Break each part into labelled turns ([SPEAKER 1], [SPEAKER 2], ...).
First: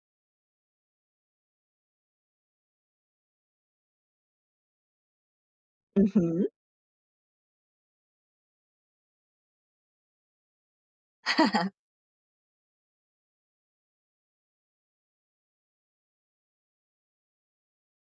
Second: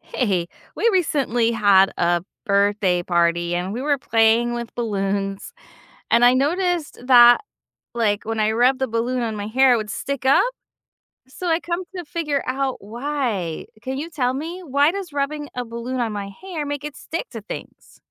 [SPEAKER 1] Hey, we recently had a birthday party and we were playing with balloons. And I
[SPEAKER 2] Hmm.
[SPEAKER 1] noticed that, like, when I rubbed the balloon on my hair, it would stick up. So I come to figure out why. Can you tell me why does rubbing a balloon on my hair make it stick to things?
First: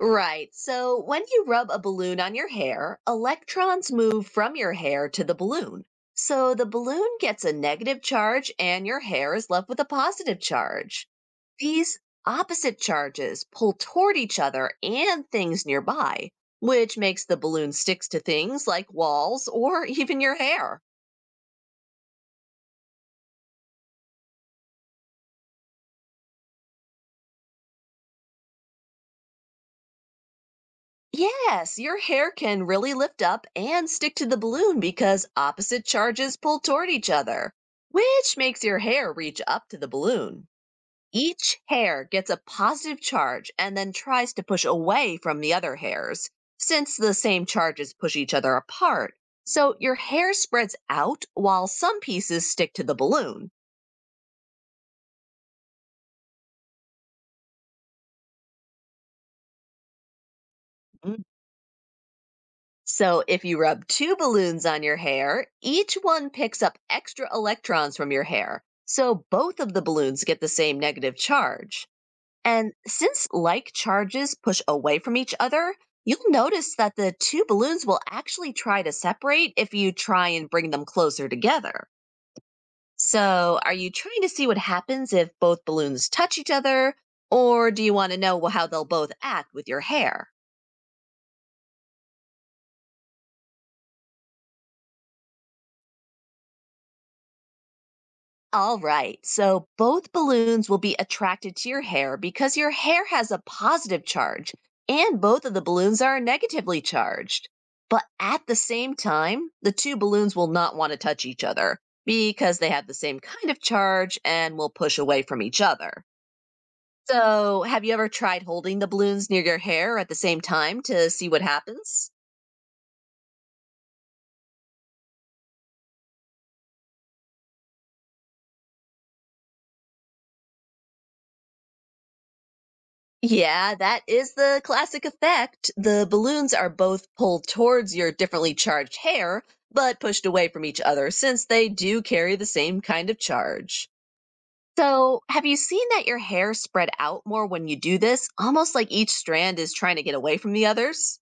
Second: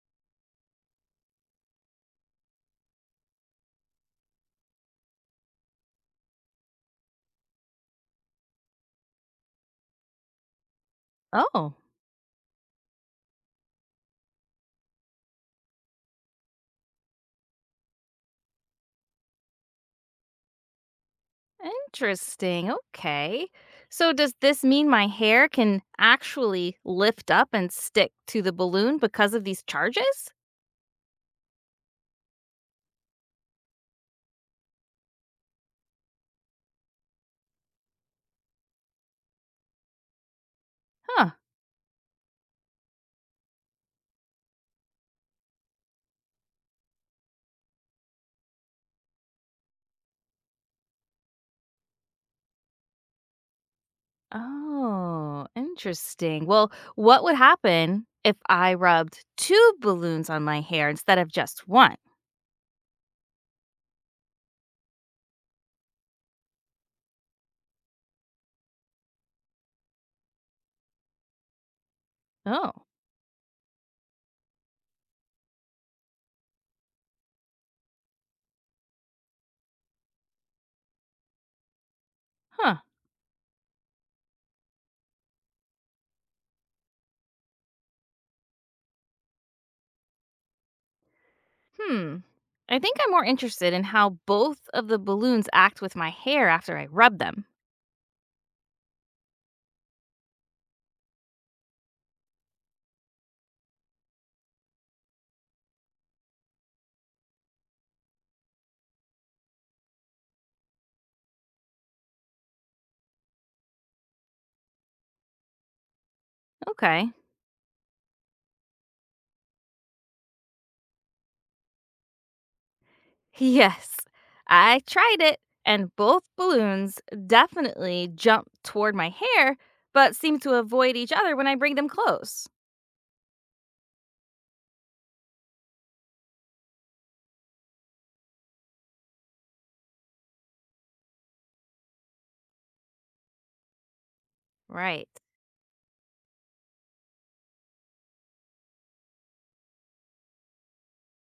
[SPEAKER 2] Right. So when you rub a balloon on your hair, electrons move from your hair to the balloon. So the balloon gets a negative charge and your hair is left with a positive charge.
[SPEAKER 1] Oh,
[SPEAKER 2] These opposite charges pull toward each other and things nearby, which makes the balloon sticks to things like walls or even your hair.
[SPEAKER 1] interesting. Okay. So does this mean my hair can actually lift up and stick to the balloon because of these charges?
[SPEAKER 2] Yes, your hair can really lift up and stick to the balloon because opposite charges pull toward each other, which makes your hair reach up to the balloon.
[SPEAKER 1] Huh.
[SPEAKER 2] Each hair gets a positive charge and then tries to push away from the other hairs, since the same charges push each other apart. So your hair spreads out while some pieces stick to the balloon.
[SPEAKER 1] Oh, interesting. Well, what would happen if I rubbed two balloons on my hair instead of just one?
[SPEAKER 2] So, if you rub two balloons on your hair, each one picks up extra electrons from your hair. So, both of the balloons get the same negative charge. And
[SPEAKER 1] Oh,
[SPEAKER 2] since like charges push away from each other, you'll notice that the two balloons will actually try to separate if you try and bring them closer together.
[SPEAKER 1] huh.
[SPEAKER 2] So, are you trying to see what happens if both balloons touch each other, or do you want to know how they'll both act with your hair?
[SPEAKER 1] Hmm. I think I'm more interested in how both of the balloons act with my hair after I rub them.
[SPEAKER 2] All right. So both balloons will be attracted to your hair because your hair has a positive charge and both of the balloons are negatively charged. But at the same time, the two balloons will not want to touch each other because they have the same kind of charge and will push away from each other.
[SPEAKER 1] Okay.
[SPEAKER 2] So, have you ever tried holding the balloons near your hair at the same time to see what happens?
[SPEAKER 1] Yes, I tried it, and both balloons definitely jump toward my hair, but seem to avoid each other when I bring them close.
[SPEAKER 2] Yeah, that is the classic effect. The balloons are both pulled towards your differently charged hair, but pushed away from each other since they do carry the same kind of charge.
[SPEAKER 1] Right.
[SPEAKER 2] So, have you seen that your hair spread out more when you do this, almost like each strand is trying to get away from the others?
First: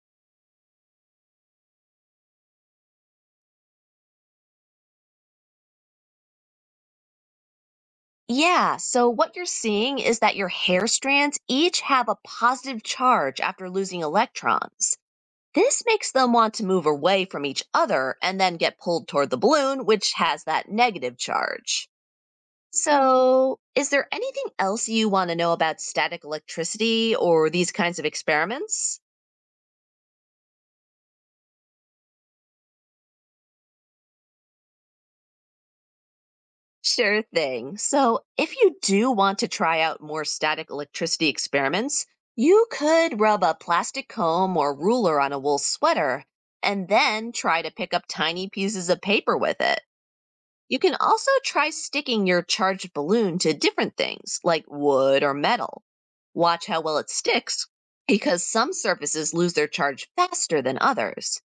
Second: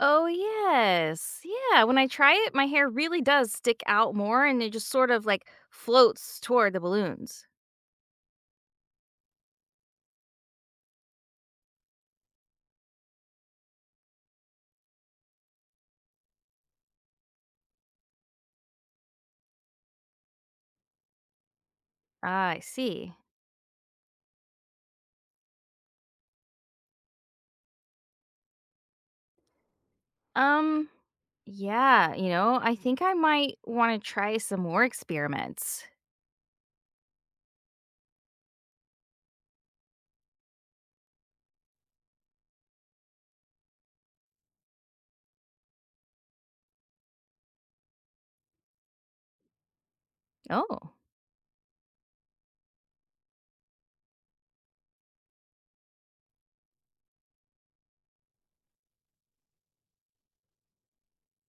[SPEAKER 1] Oh, yes. Yeah, when I try it, my hair really does stick out more and it just sort of like floats toward the balloons.
[SPEAKER 2] Yeah, so what you're seeing is that your hair strands each have a positive charge after losing electrons. This makes them want to move away from each other and then get pulled toward the balloon, which has that negative charge.
[SPEAKER 1] Ah, I see.
[SPEAKER 2] So, is there anything else you want to know about static electricity or these kinds of experiments?
[SPEAKER 1] Um, yeah, I think I might want to try some more experiments.
[SPEAKER 2] Sure thing. So, if you do want to try out more static electricity experiments, you could rub a plastic comb or ruler on a wool sweater and then try to pick up tiny pieces of paper with it. You
[SPEAKER 1] Oh,
[SPEAKER 2] can also try sticking your charged balloon to different things like wood or metal. Watch how well it sticks because some surfaces lose their charge faster than others.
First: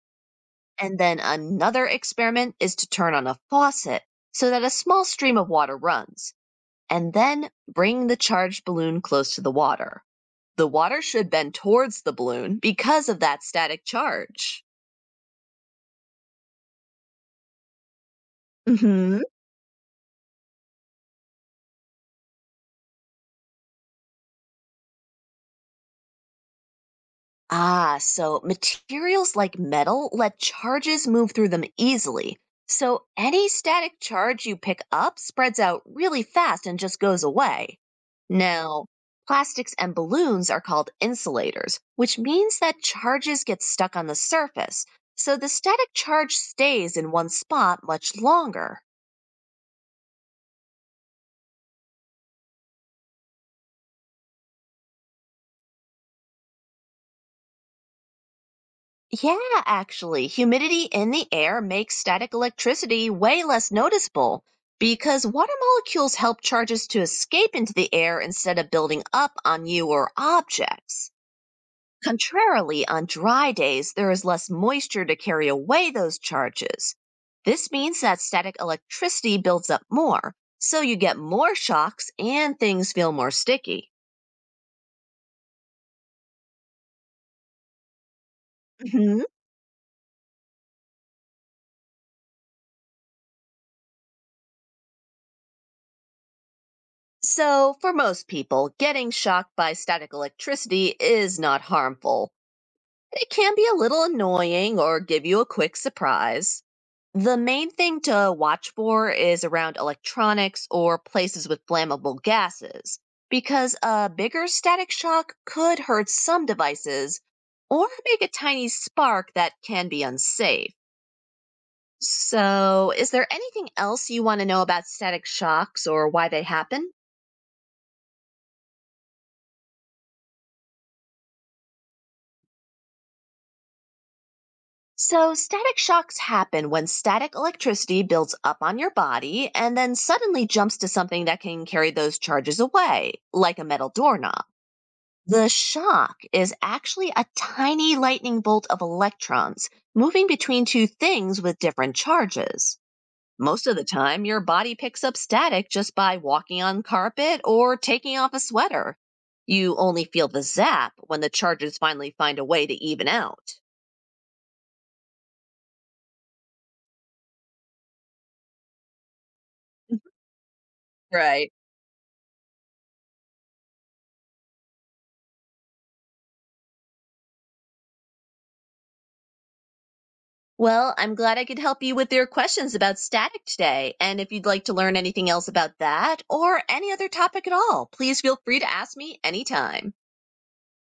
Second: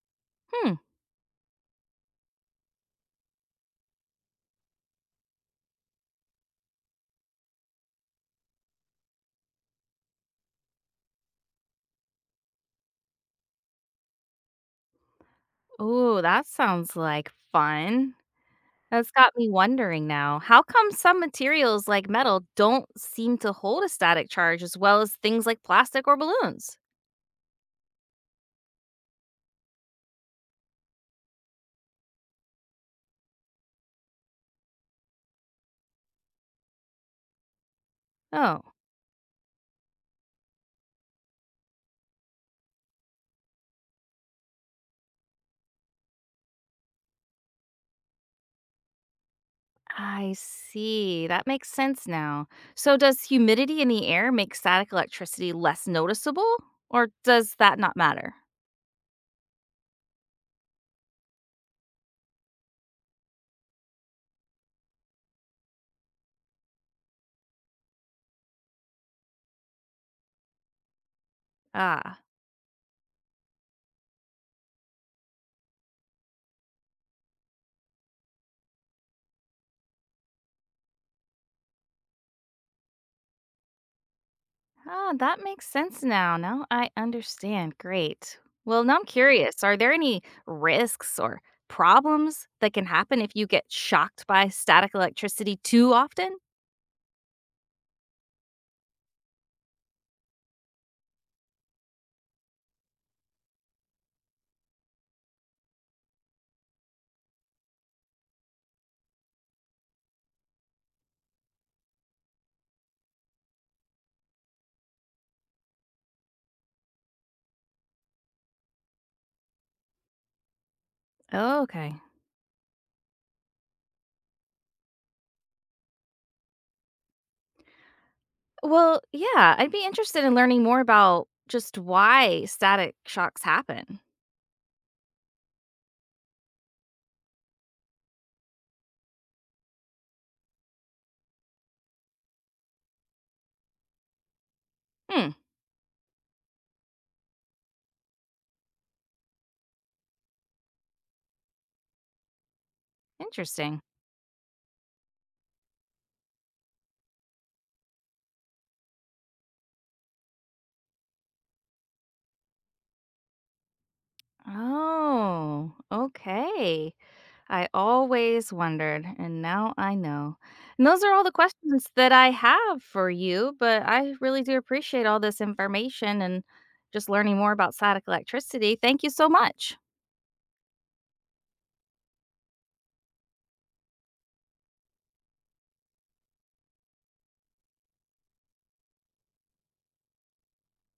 [SPEAKER 1] hmm.
[SPEAKER 2] And then another experiment is to turn on a faucet so that a small stream of water runs, and then bring the charged balloon close to the water. The water should bend towards the balloon because of that static charge.
[SPEAKER 1] Oh, that sounds like fun. That's
[SPEAKER 2] Hmm.
[SPEAKER 1] got me wondering now. How come some materials like metal don't seem to hold a static charge as well as things like plastic or balloons?
[SPEAKER 2] Ah, so materials like metal let charges move through them easily. So any static charge you pick up spreads out really fast and just goes away.
[SPEAKER 1] Oh.
[SPEAKER 2] Now, plastics and balloons are called insulators, which means that charges get stuck on the surface. So the static charge stays in one spot much longer.
[SPEAKER 1] I see. That makes sense now. So, does humidity in the air make static electricity less noticeable, or does that not matter?
[SPEAKER 2] Yeah, actually, humidity in the air makes static electricity way less noticeable because water molecules help charges to escape into the air instead of building up on you or objects.
[SPEAKER 1] Ah,
[SPEAKER 2] Contrarily, on dry days, there is less moisture to carry away those charges. This means that static electricity builds up more, so you get more shocks and things feel more sticky.
[SPEAKER 1] ah, that makes sense now. Now I understand. Great. Well, now I'm
[SPEAKER 2] Mhm.
[SPEAKER 1] curious, are there any risks or problems that can happen if you get shocked by static electricity too often?
[SPEAKER 2] So, for most people, getting shocked by static electricity is not harmful. It can be a little annoying or give you a quick surprise. The main thing to watch for is around electronics or places with flammable gases, because a bigger static shock could hurt some devices or make a tiny spark that can be unsafe.
[SPEAKER 1] Oh, okay.
[SPEAKER 2] So, is there anything else you want to know about static shocks or why they happen?
[SPEAKER 1] Well, yeah, I'd be interested in learning more about just why static shocks happen.
[SPEAKER 2] So, static shocks happen when static electricity builds up on your body and then suddenly jumps to something that can carry those charges away, like a metal doorknob.
[SPEAKER 1] Hmm,
[SPEAKER 2] The shock is actually a tiny lightning bolt of electrons moving between two things with different charges. Most of
[SPEAKER 1] interesting.
[SPEAKER 2] the time, your body picks up static just by walking on carpet or taking off a sweater. You only feel the zap when the charges finally find a way to even out.
[SPEAKER 1] Oh, okay. I always wondered, and now I know. And those are all the
[SPEAKER 2] Right.
[SPEAKER 1] questions that I have for you, but I really do appreciate all this information and just learning more about static electricity. Thank you so much.
[SPEAKER 2] Well, I'm glad I could help you with your questions about static today. And if you'd like to learn anything else about that or any other topic at all, please feel free to ask me anytime.